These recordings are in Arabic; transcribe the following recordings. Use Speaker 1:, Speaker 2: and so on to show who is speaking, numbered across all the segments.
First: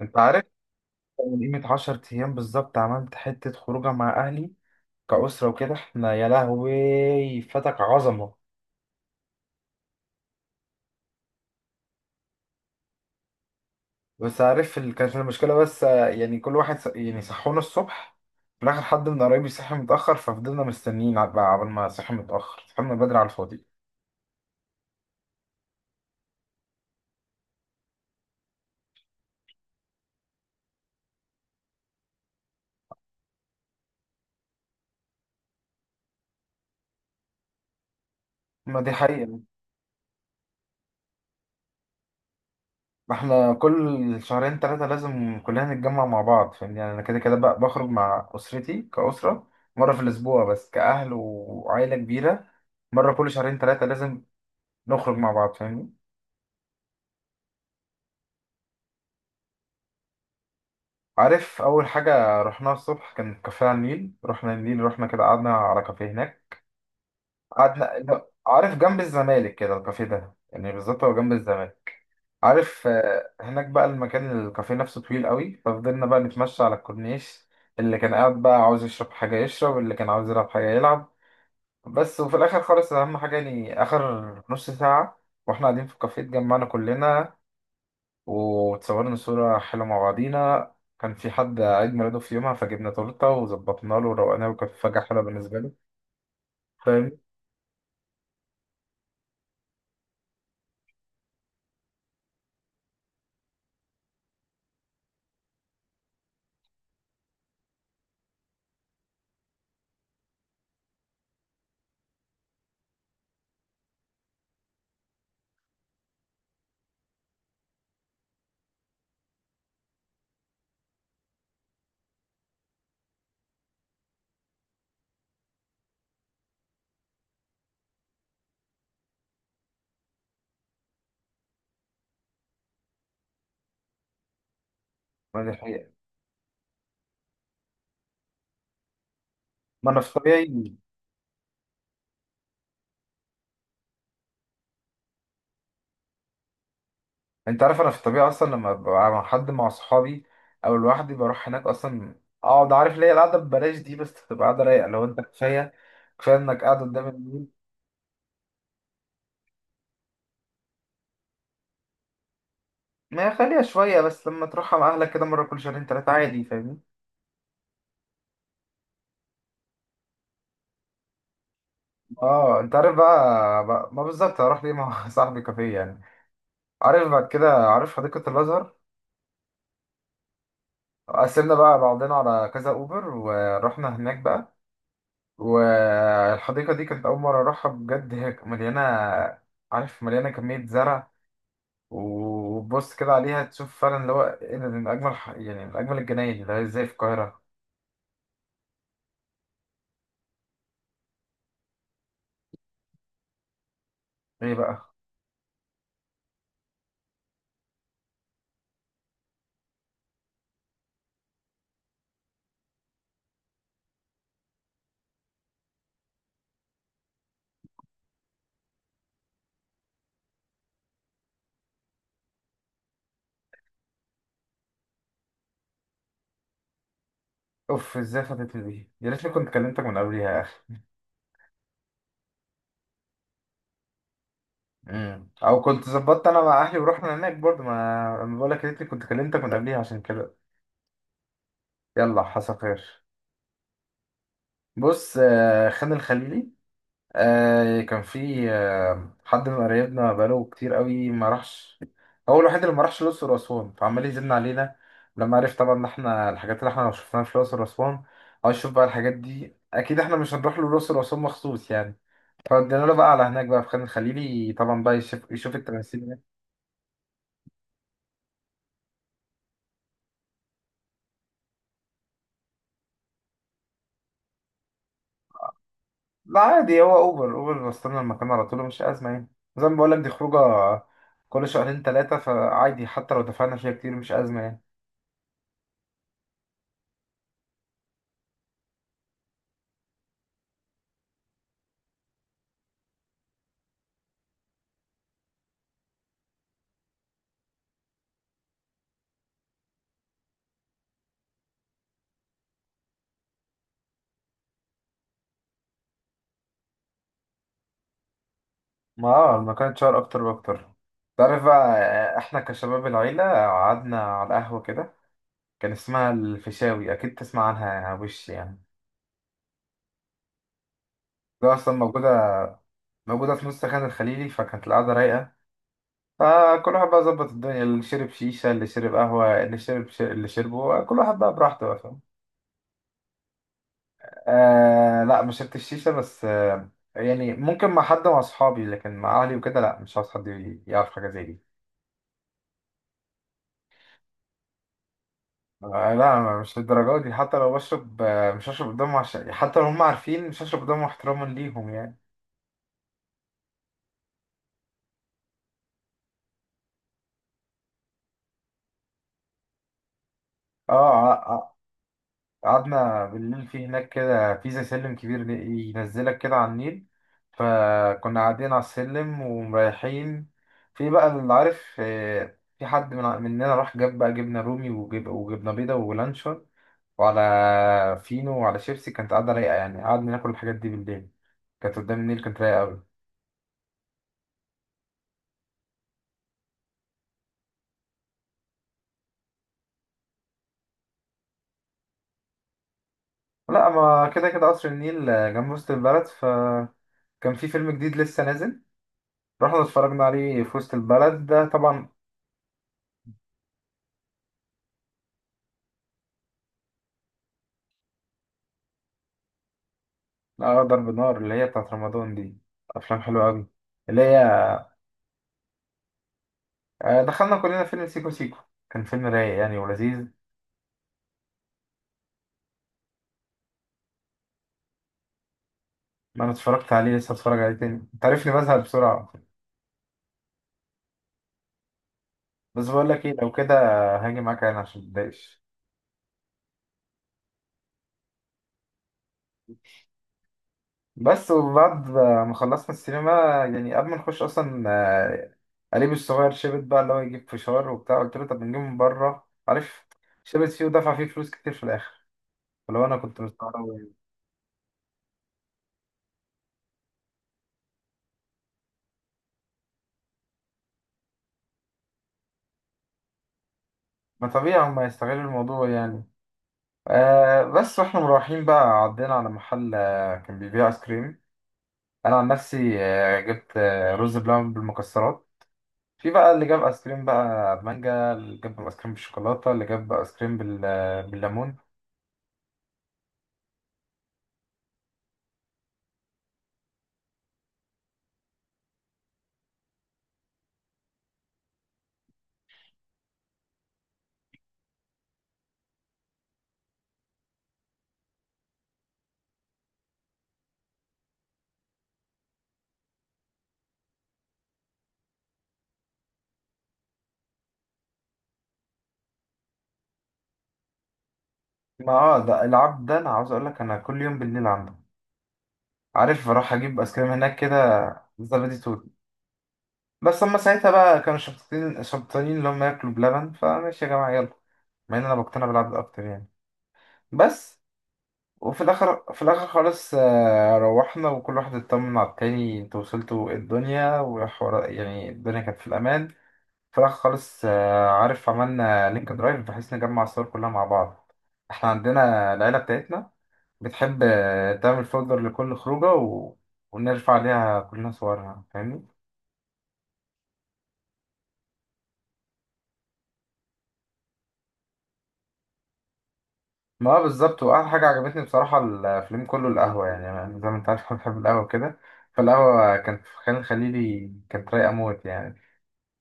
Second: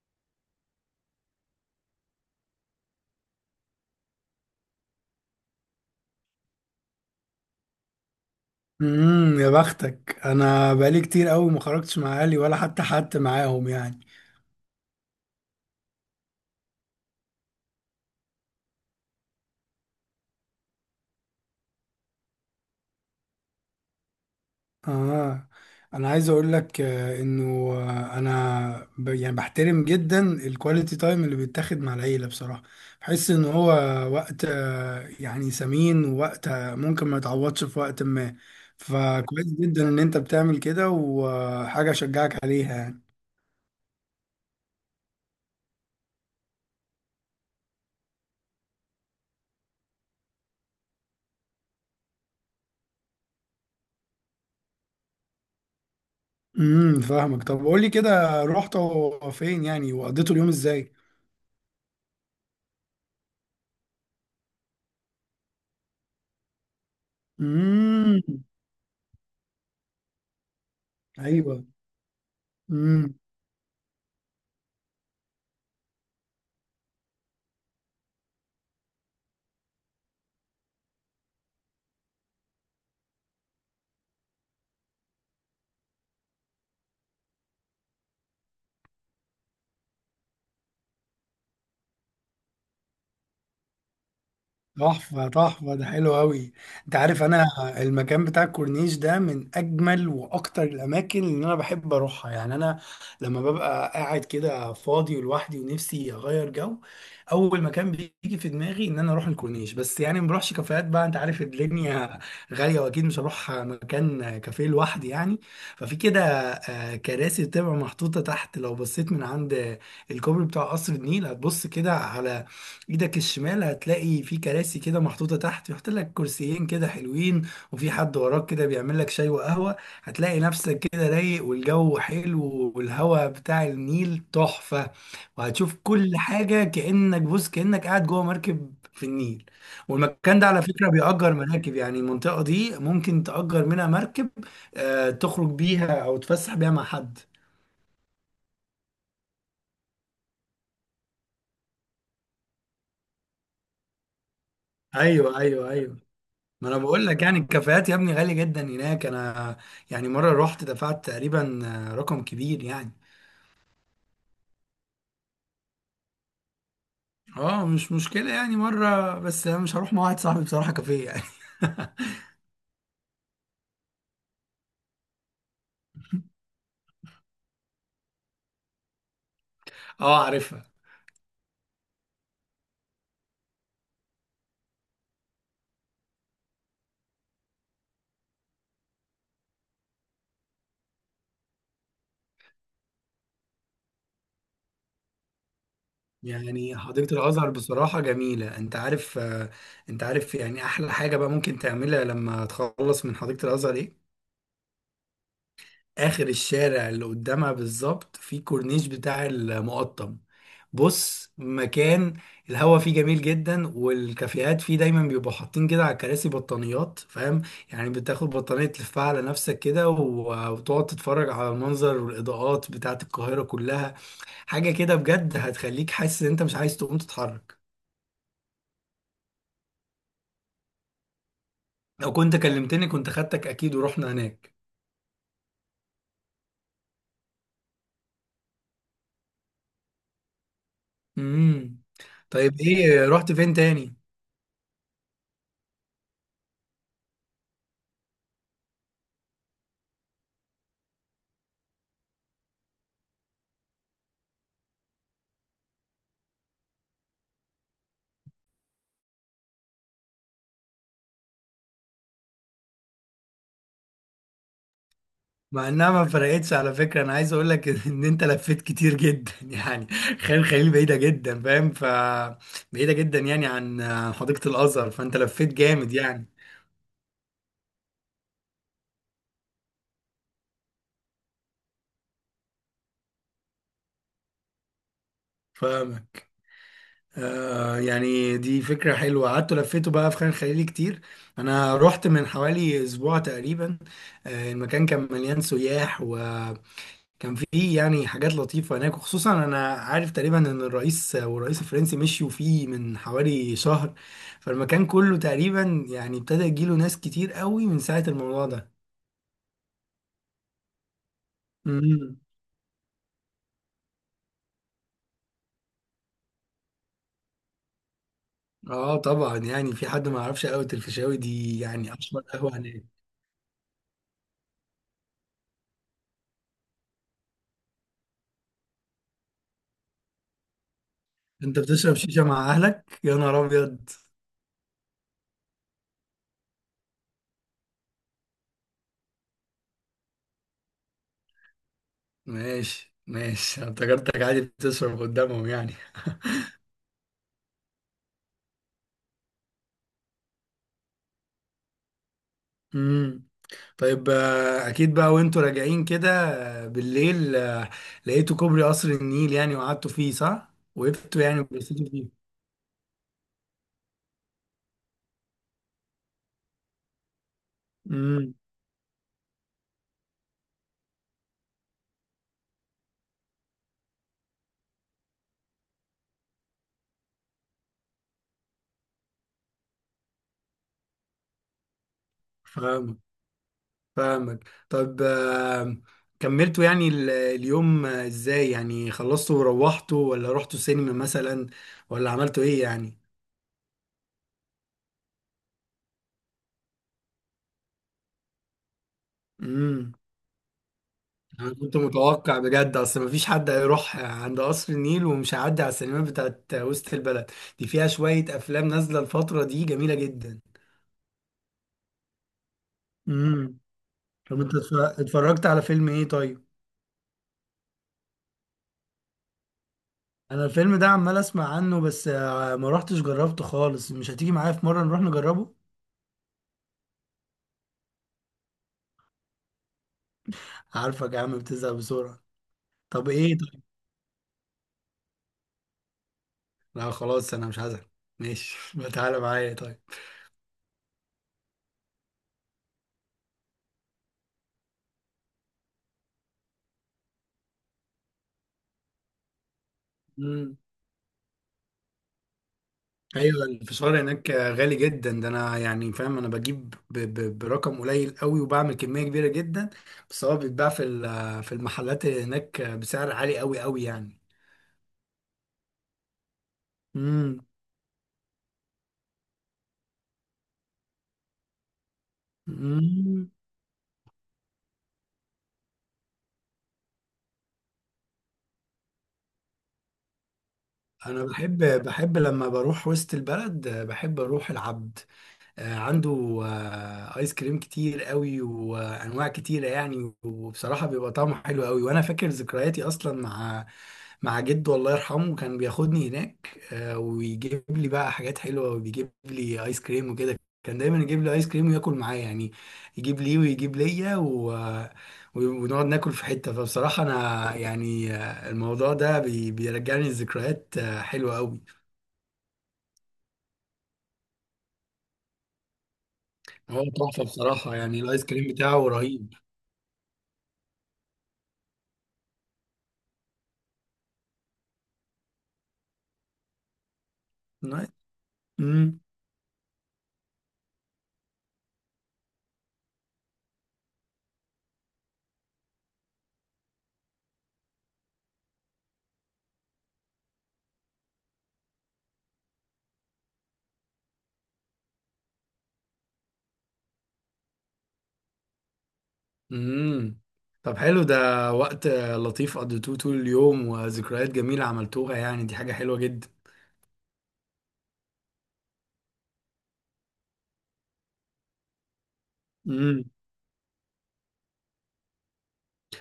Speaker 1: انت عارف، من قيمة 10 ايام بالظبط عملت حتة خروجة مع اهلي كأسرة وكده. احنا يا لهوي فتك عظمة.
Speaker 2: يا بختك، انا بقالي كتير قوي ما خرجتش مع اهلي ولا حتى معاهم يعني.
Speaker 1: بس عارف، كانت المشكلة بس، يعني كل واحد يعني صحونا الصبح. في الاخر حد من قرايبي صحي متأخر، ففضلنا مستنيين بقى، عبال ما صحي متأخر صحينا بدري على الفاضي.
Speaker 2: اه، انا عايز اقول لك انه انا يعني بحترم جدا الكواليتي تايم اللي بيتاخد مع العيله. بصراحه بحس ان هو وقت يعني ثمين، ووقت ممكن ما يتعوضش في وقت ما.
Speaker 1: ما دي حقيقة.
Speaker 2: فكويس جدا ان انت بتعمل كده، وحاجه اشجعك عليها يعني.
Speaker 1: ما احنا كل شهرين ثلاثة لازم كلنا نتجمع مع بعض، فاهمني؟ يعني انا كده كده بقى بخرج مع أسرتي كأسرة مرة في الأسبوع، بس كأهل وعائلة كبيرة مرة كل شهرين ثلاثة لازم نخرج مع بعض، فاهمني؟
Speaker 2: فاهمك. طب قول لي كده، رحت فين يعني وقضيتوا اليوم ازاي؟
Speaker 1: عارف اول حاجه رحناها الصبح كان كافيه على النيل. رحنا النيل، رحنا كده، قعدنا على كافيه هناك. قعدنا،
Speaker 2: امم.
Speaker 1: لا، عارف جنب الزمالك كده الكافيه ده، يعني بالظبط هو جنب
Speaker 2: ايوه.
Speaker 1: الزمالك. عارف،
Speaker 2: امم.
Speaker 1: هناك بقى المكان، الكافيه نفسه طويل قوي، ففضلنا بقى نتمشى على الكورنيش. اللي كان قاعد بقى عاوز يشرب حاجه يشرب، اللي كان عاوز يلعب حاجه يلعب. بس وفي الاخر خالص اهم حاجه يعني اخر نص ساعه واحنا قاعدين في الكافيه اتجمعنا كلنا، وتصورنا صورة حلوة مع بعضينا. كان في حد عيد ميلاده في يومها، فجبنا تورتة وظبطنا له وروقناه، وكانت فجأة حلوة
Speaker 2: تحفه
Speaker 1: بالنسبة
Speaker 2: تحفه، ده
Speaker 1: له،
Speaker 2: حلو قوي. انت
Speaker 1: فاهم؟
Speaker 2: عارف انا المكان بتاع الكورنيش ده من اجمل واكتر الاماكن اللي انا بحب اروحها يعني. انا لما ببقى قاعد كده فاضي ولوحدي ونفسي اغير جو، اول مكان بيجي في دماغي ان انا اروح الكورنيش. بس يعني ما بروحش كافيهات، بقى انت عارف الدنيا غاليه، واكيد مش هروح مكان كافيه لوحدي يعني. ففي كده كراسي بتبقى محطوطه تحت. لو بصيت من عند الكوبري بتاع قصر النيل، هتبص كده على ايدك الشمال، هتلاقي في كراسي كده محطوطة تحت، يحط لك كرسيين كده حلوين، وفي حد وراك كده بيعمل لك شاي وقهوة. هتلاقي نفسك كده رايق، والجو حلو، والهواء بتاع النيل تحفة.
Speaker 1: ما دي
Speaker 2: وهتشوف
Speaker 1: حقيقة.
Speaker 2: كل حاجة كأنك بص، كأنك قاعد جوه مركب في النيل.
Speaker 1: ما أنا في
Speaker 2: والمكان ده على
Speaker 1: طبيعي.
Speaker 2: فكرة بيأجر مراكب، يعني المنطقة دي ممكن تأجر منها مركب، تخرج بيها أو تفسح بيها مع حد.
Speaker 1: أنت عارف أنا في الطبيعي أصلا لما ببقى مع حد، مع صحابي أو لوحدي، بروح هناك أصلا أقعد. عارف ليه؟ القعدة ببلاش دي، بس تبقى قعدة رايقة لو أنت
Speaker 2: ايوه، ايوه،
Speaker 1: كفاية
Speaker 2: ايوه.
Speaker 1: كفاية إنك
Speaker 2: ما انا
Speaker 1: قاعد
Speaker 2: بقول
Speaker 1: قدام
Speaker 2: لك، يعني
Speaker 1: النيل.
Speaker 2: الكافيهات يا ابني غالي جدا هناك. انا يعني مره رحت دفعت تقريبا رقم كبير يعني.
Speaker 1: ما خليها شوية، بس لما تروحها مع أهلك كده مرة كل شهرين تلاتة عادي، فاهمني؟
Speaker 2: اه، مش مشكله يعني مره، بس انا مش هروح مع واحد صاحبي بصراحه كافيه يعني.
Speaker 1: اه، انت عارف بقى، ما بالظبط هروح ليه مع صاحبي كافيه يعني؟ عارف بعد كده، عارف حديقة الأزهر؟
Speaker 2: اه عارفها.
Speaker 1: قسمنا بقى بعضنا على كذا أوبر ورحنا هناك بقى. والحديقة دي كانت أول مرة أروحها بجد، هي مليانة، عارف؟ مليانة كمية زرع. وبص كده عليها تشوف فعلا اللي هو إيه ده، دي من أجمل يعني من أجمل الجناين اللي هي
Speaker 2: يعني
Speaker 1: إزاي في
Speaker 2: حديقه
Speaker 1: القاهرة.
Speaker 2: الازهر بصراحه جميله. انت عارف انت عارف يعني احلى حاجه بقى ممكن تعملها لما تخلص من حديقه الازهر ايه؟
Speaker 1: إيه بقى؟
Speaker 2: اخر الشارع اللي قدامها بالظبط في كورنيش بتاع المقطم. بص، مكان الهوا فيه جميل جدا، والكافيهات فيه دايما بيبقوا حاطين كده على الكراسي بطانيات. فاهم يعني، بتاخد بطانية تلفها على نفسك كده وتقعد تتفرج على المنظر والإضاءات بتاعة القاهرة كلها. حاجة كده بجد هتخليك حاسس ان انت مش عايز تقوم تتحرك.
Speaker 1: أوف، إزاي فاتتني دي؟ يا ريتني كنت كلمتك من قبليها يا أخي.
Speaker 2: لو كنت كلمتني كنت خدتك اكيد ورحنا هناك.
Speaker 1: مم. أو كنت ظبطت أنا مع أهلي ورحنا هناك برضه. ما أنا بقول لك يا ريتني كنت كلمتك من قبليها عشان كده.
Speaker 2: امم.
Speaker 1: يلا، حصل
Speaker 2: طيب
Speaker 1: خير.
Speaker 2: ايه، رحت فين تاني؟
Speaker 1: بص، خان الخليلي. كان في، حد من قرايبنا بقاله كتير قوي ما راحش. هو الوحيد اللي ما راحش الأقصر وأسوان، فعمال يزن علينا لما عرف طبعا إن إحنا الحاجات اللي إحنا ما شفناها في الأقصر وأسوان عايز أشوف بقى الحاجات دي. أكيد إحنا مش هنروح له الأقصر وأسوان مخصوص يعني، فودينا له بقى على هناك بقى في خان الخليلي، طبعا بقى يشوف يشوف
Speaker 2: مع انها
Speaker 1: التماثيل
Speaker 2: ما
Speaker 1: هناك.
Speaker 2: فرقتش على فكره. انا عايز اقول لك ان انت لفيت كتير جدا يعني. خان خليل بعيده جدا فاهم، ف بعيده جدا يعني عن حديقه الازهر، فانت لفيت جامد يعني.
Speaker 1: لا عادي، هو أوبر أوبر وصلنا المكان على طول، مش أزمة يعني. زي ما بقولك، دي خروجة كل شهرين تلاتة، فعادي حتى لو دفعنا فيها كتير مش أزمة يعني.
Speaker 2: فاهمك. آه يعني دي فكره حلوه. قعدت لفيته بقى في خان خليل كتير. انا رحت من حوالي اسبوع تقريبا. آه، المكان كان مليان سياح، و كان في يعني حاجات لطيفة هناك. وخصوصا أنا عارف تقريبا إن الرئيس والرئيس الفرنسي مشيوا فيه من حوالي شهر، فالمكان كله تقريبا يعني ابتدى يجيله ناس كتير قوي من ساعة الموضوع ده.
Speaker 1: ما اه، المكان اتشهر اكتر واكتر. تعرف بقى،
Speaker 2: امم.
Speaker 1: احنا كشباب العيلة قعدنا على قهوة كده، كان اسمها الفيشاوي. اكيد تسمع عنها وش يعني.
Speaker 2: اه طبعا، يعني في حد ما يعرفش قهوة الفيشاوي
Speaker 1: ده
Speaker 2: دي؟
Speaker 1: اصلا
Speaker 2: يعني أشهر قهوة هناك.
Speaker 1: موجودة في نص خان الخليلي. فكانت القعدة رايقة، فكل واحد بقى ظبط الدنيا، اللي شرب شيشة، اللي شرب قهوة، اللي شرب اللي شربه، كل واحد بقى
Speaker 2: أنت
Speaker 1: براحته بقى،
Speaker 2: بتشرب
Speaker 1: فاهم؟
Speaker 2: شيشة مع أهلك يا نهار أبيض؟
Speaker 1: آه لا، ما شربتش الشيشة، بس آه. يعني ممكن مع حد مع اصحابي، لكن مع اهلي وكده لا، مش عاوز حد يعرف حاجة زي دي.
Speaker 2: ماشي، ماشي، أنا افتكرتك عادي بتشرب قدامهم يعني.
Speaker 1: آه لا، مش للدرجة دي، حتى لو بشرب مش هشرب قدامهم، عشان حتى لو هم عارفين مش هشرب قدامهم احتراما ليهم يعني.
Speaker 2: امم. طيب اكيد بقى وانتوا راجعين كده بالليل، لقيتوا كوبري قصر النيل يعني، وقعدتوا فيه، صح؟
Speaker 1: اه،
Speaker 2: وقفتوا يعني وبصيتوا فيه.
Speaker 1: قعدنا بالليل في هناك كده، في زي سلم كبير ينزلك كده على النيل. فكنا
Speaker 2: امم.
Speaker 1: قاعدين على السلم ومريحين. في بقى اللي عارف، في حد من مننا راح جاب بقى جبنة رومي، وجبنة بيضة ولانشون، وعلى فينو وعلى شيبسي، كانت قاعدة رايقة يعني. قعدنا ناكل الحاجات دي بالليل كانت قدام النيل، كانت رايقة أوي.
Speaker 2: فاهمك، فاهمك. طب كملتوا يعني اليوم ازاي يعني؟ خلصتوا وروحتوا، ولا رحتوا سينما مثلا، ولا عملتوا ايه يعني؟
Speaker 1: لا، ما كده كده قصر النيل جنب وسط البلد، فكان في فيلم جديد لسه نازل، رحنا
Speaker 2: امم.
Speaker 1: اتفرجنا عليه في وسط البلد ده
Speaker 2: انا كنت
Speaker 1: طبعا.
Speaker 2: متوقع بجد، اصل مفيش حد هيروح عند قصر النيل ومش هيعدي على السينمات بتاعت وسط البلد. دي فيها شوية افلام نازلة الفترة دي جميلة جدا.
Speaker 1: أقدر بنار اللي هي بتاعت رمضان دي أفلام حلوة أوي اللي هي،
Speaker 2: طب انت اتفرجت على فيلم ايه طيب؟
Speaker 1: دخلنا كلنا فيلم سيكو سيكو، كان فيلم رايق يعني ولذيذ.
Speaker 2: انا الفيلم ده عمال اسمع عنه، بس ما روحتش جربته خالص. مش هتيجي معايا في مرة نروح نجربه؟
Speaker 1: أنا اتفرجت عليه، لسه اتفرج عليه تاني. أنت عارفني بزهق بسرعة،
Speaker 2: عارفك يا عم بتزهق بسرعة.
Speaker 1: بس بقول لك
Speaker 2: طب
Speaker 1: إيه؟ لو
Speaker 2: ايه
Speaker 1: كده
Speaker 2: طيب؟
Speaker 1: هاجي معاك أنا عشان متضايقش.
Speaker 2: لا خلاص، انا مش هزهق. ماشي ما تعالى معايا طيب.
Speaker 1: بس وبعد ما خلصنا السينما، يعني قبل ما نخش اصلا، قريبي الصغير شبت بقى اللي هو يجيب فشار وبتاع، قلت له طب نجيب من بره، عارف؟ شبت
Speaker 2: مم.
Speaker 1: فيه ودفع فيه فلوس كتير في الاخر، فلو انا كنت
Speaker 2: ايوه،
Speaker 1: مستغرب يعني.
Speaker 2: الفشار هناك غالي جدا. ده انا يعني فاهم، انا بجيب ب ب برقم قليل قوي وبعمل كمية كبيرة جدا. بس هو بيتباع في في المحلات هناك بسعر عالي قوي قوي يعني.
Speaker 1: ما طبيعي هما يستغلوا الموضوع يعني.
Speaker 2: امم.
Speaker 1: آه بس واحنا مروحين بقى عدينا على محل، كان بيبيع ايس كريم. انا عن نفسي جبت رز بلبن بالمكسرات. في بقى اللي جاب ايس كريم بقى مانجا، اللي جاب ايس كريم بالشوكولاته، اللي جاب ايس كريم
Speaker 2: انا
Speaker 1: بالليمون.
Speaker 2: بحب، لما بروح وسط البلد بحب اروح العبد. عنده ايس كريم كتير قوي وانواع كتيره يعني، وبصراحه بيبقى طعمه حلو قوي. وانا فاكر ذكرياتي اصلا مع مع جده، الله يرحمه. كان بياخدني هناك ويجيب لي بقى حاجات حلوه، وبيجيب لي ايس كريم وكده، كان دايما يجيب لي ايس كريم وياكل معايا يعني. يجيب لي ويجيب ليا ونقعد ناكل في حته. فبصراحه انا يعني الموضوع ده بيرجعني لذكريات حلوه قوي.
Speaker 1: ما اه، ده العب ده، انا عاوز اقول لك انا كل يوم بالليل عنده، عارف، بروح اجيب
Speaker 2: هو
Speaker 1: ايس كريم
Speaker 2: تحفه
Speaker 1: هناك كده.
Speaker 2: بصراحه، يعني الايس كريم
Speaker 1: زبادي
Speaker 2: بتاعه
Speaker 1: توت.
Speaker 2: رهيب.
Speaker 1: بس هما ساعتها بقى كانوا شبطتين شبطانين اللي هم ياكلوا بلبن، فماشي يا جماعه يلا. مع ان انا بقتنع بالعبد اكتر يعني. بس. وفي
Speaker 2: امم.
Speaker 1: الاخر في الاخر خالص، روحنا وكل واحد اطمن على التاني. انتوا وصلتوا؟ إيه الدنيا وحوار، يعني الدنيا كانت في الامان. في الاخر خالص، عارف، عملنا لينك درايف بحيث نجمع الصور كلها مع بعض. احنا عندنا العيله بتاعتنا بتحب تعمل فولدر لكل خروجة، ونرفع عليها كلنا صورها، فاهمني؟
Speaker 2: امم. طب حلو ده. وقت لطيف قضيتوه طول اليوم، وذكريات جميلة عملتوها يعني، دي حاجة حلوة
Speaker 1: ما هو بالظبط. وأحلى حاجة عجبتني بصراحة الفيلم كله القهوة، يعني أنا زي ما أنت عارف أنا بحب القهوة كده، فالقهوة كانت
Speaker 2: جدا.
Speaker 1: في خان الخليلي كانت رايقة موت يعني.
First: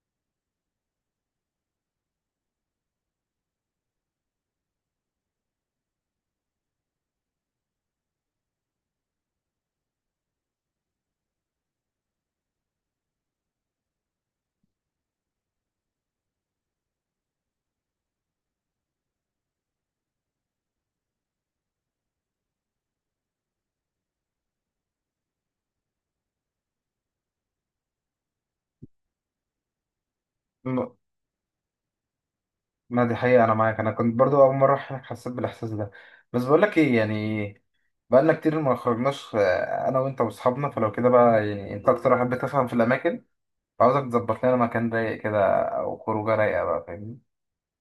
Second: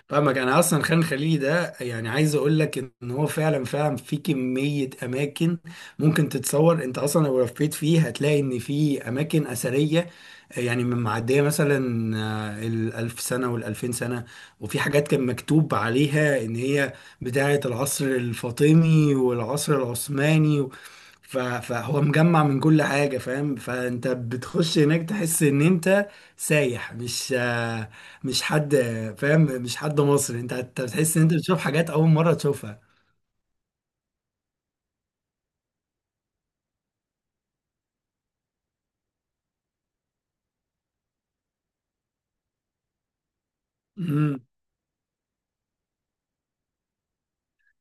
Speaker 2: فاهمك. انا اصلا خان خليلي ده يعني عايز اقول لك ان هو فعلا، فعلا في كميه اماكن ممكن تتصور. انت اصلا لو لفيت فيه هتلاقي ان في اماكن اثريه يعني من معديه مثلا الالف سنه والالفين سنه. وفي حاجات كان مكتوب عليها ان هي بتاعه العصر الفاطمي والعصر العثماني فهو مجمع من كل حاجه فاهم. فانت بتخش هناك تحس ان انت سايح، مش مش حد فاهم، مش حد مصري. انت
Speaker 1: م-
Speaker 2: هتحس ان انت بتشوف حاجات اول مره تشوفها.
Speaker 1: ما دي حقيقة، أنا معاك. أنا كنت برضو أول مرة أروح هناك حسيت بالإحساس ده. بس بقولك إيه يعني؟ بقالنا كتير ما خرجناش، أنا وأنت وأصحابنا، فلو كده بقى يعني أنت أكتر واحد بتفهم في الأماكن، فعاوزك
Speaker 2: امم.
Speaker 1: تظبط لنا مكان رايق كده أو خروجة رايقة بقى، فاهمني؟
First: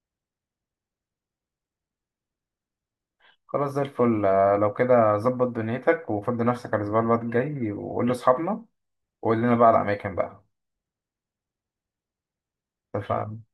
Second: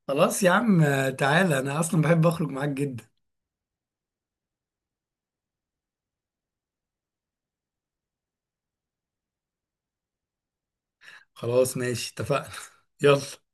Speaker 2: خلاص يا عم، تعالى. انا اصلا بحب اخرج معاك جدا.
Speaker 1: خلاص، زي الفل. لو كده ظبط دنيتك وفضي نفسك على الأسبوع اللي الجاي، وقول لأصحابنا وقول لنا بقى على الأماكن بقى.
Speaker 2: خلاص، ماشي، اتفقنا يلا.
Speaker 1: اتفقنا.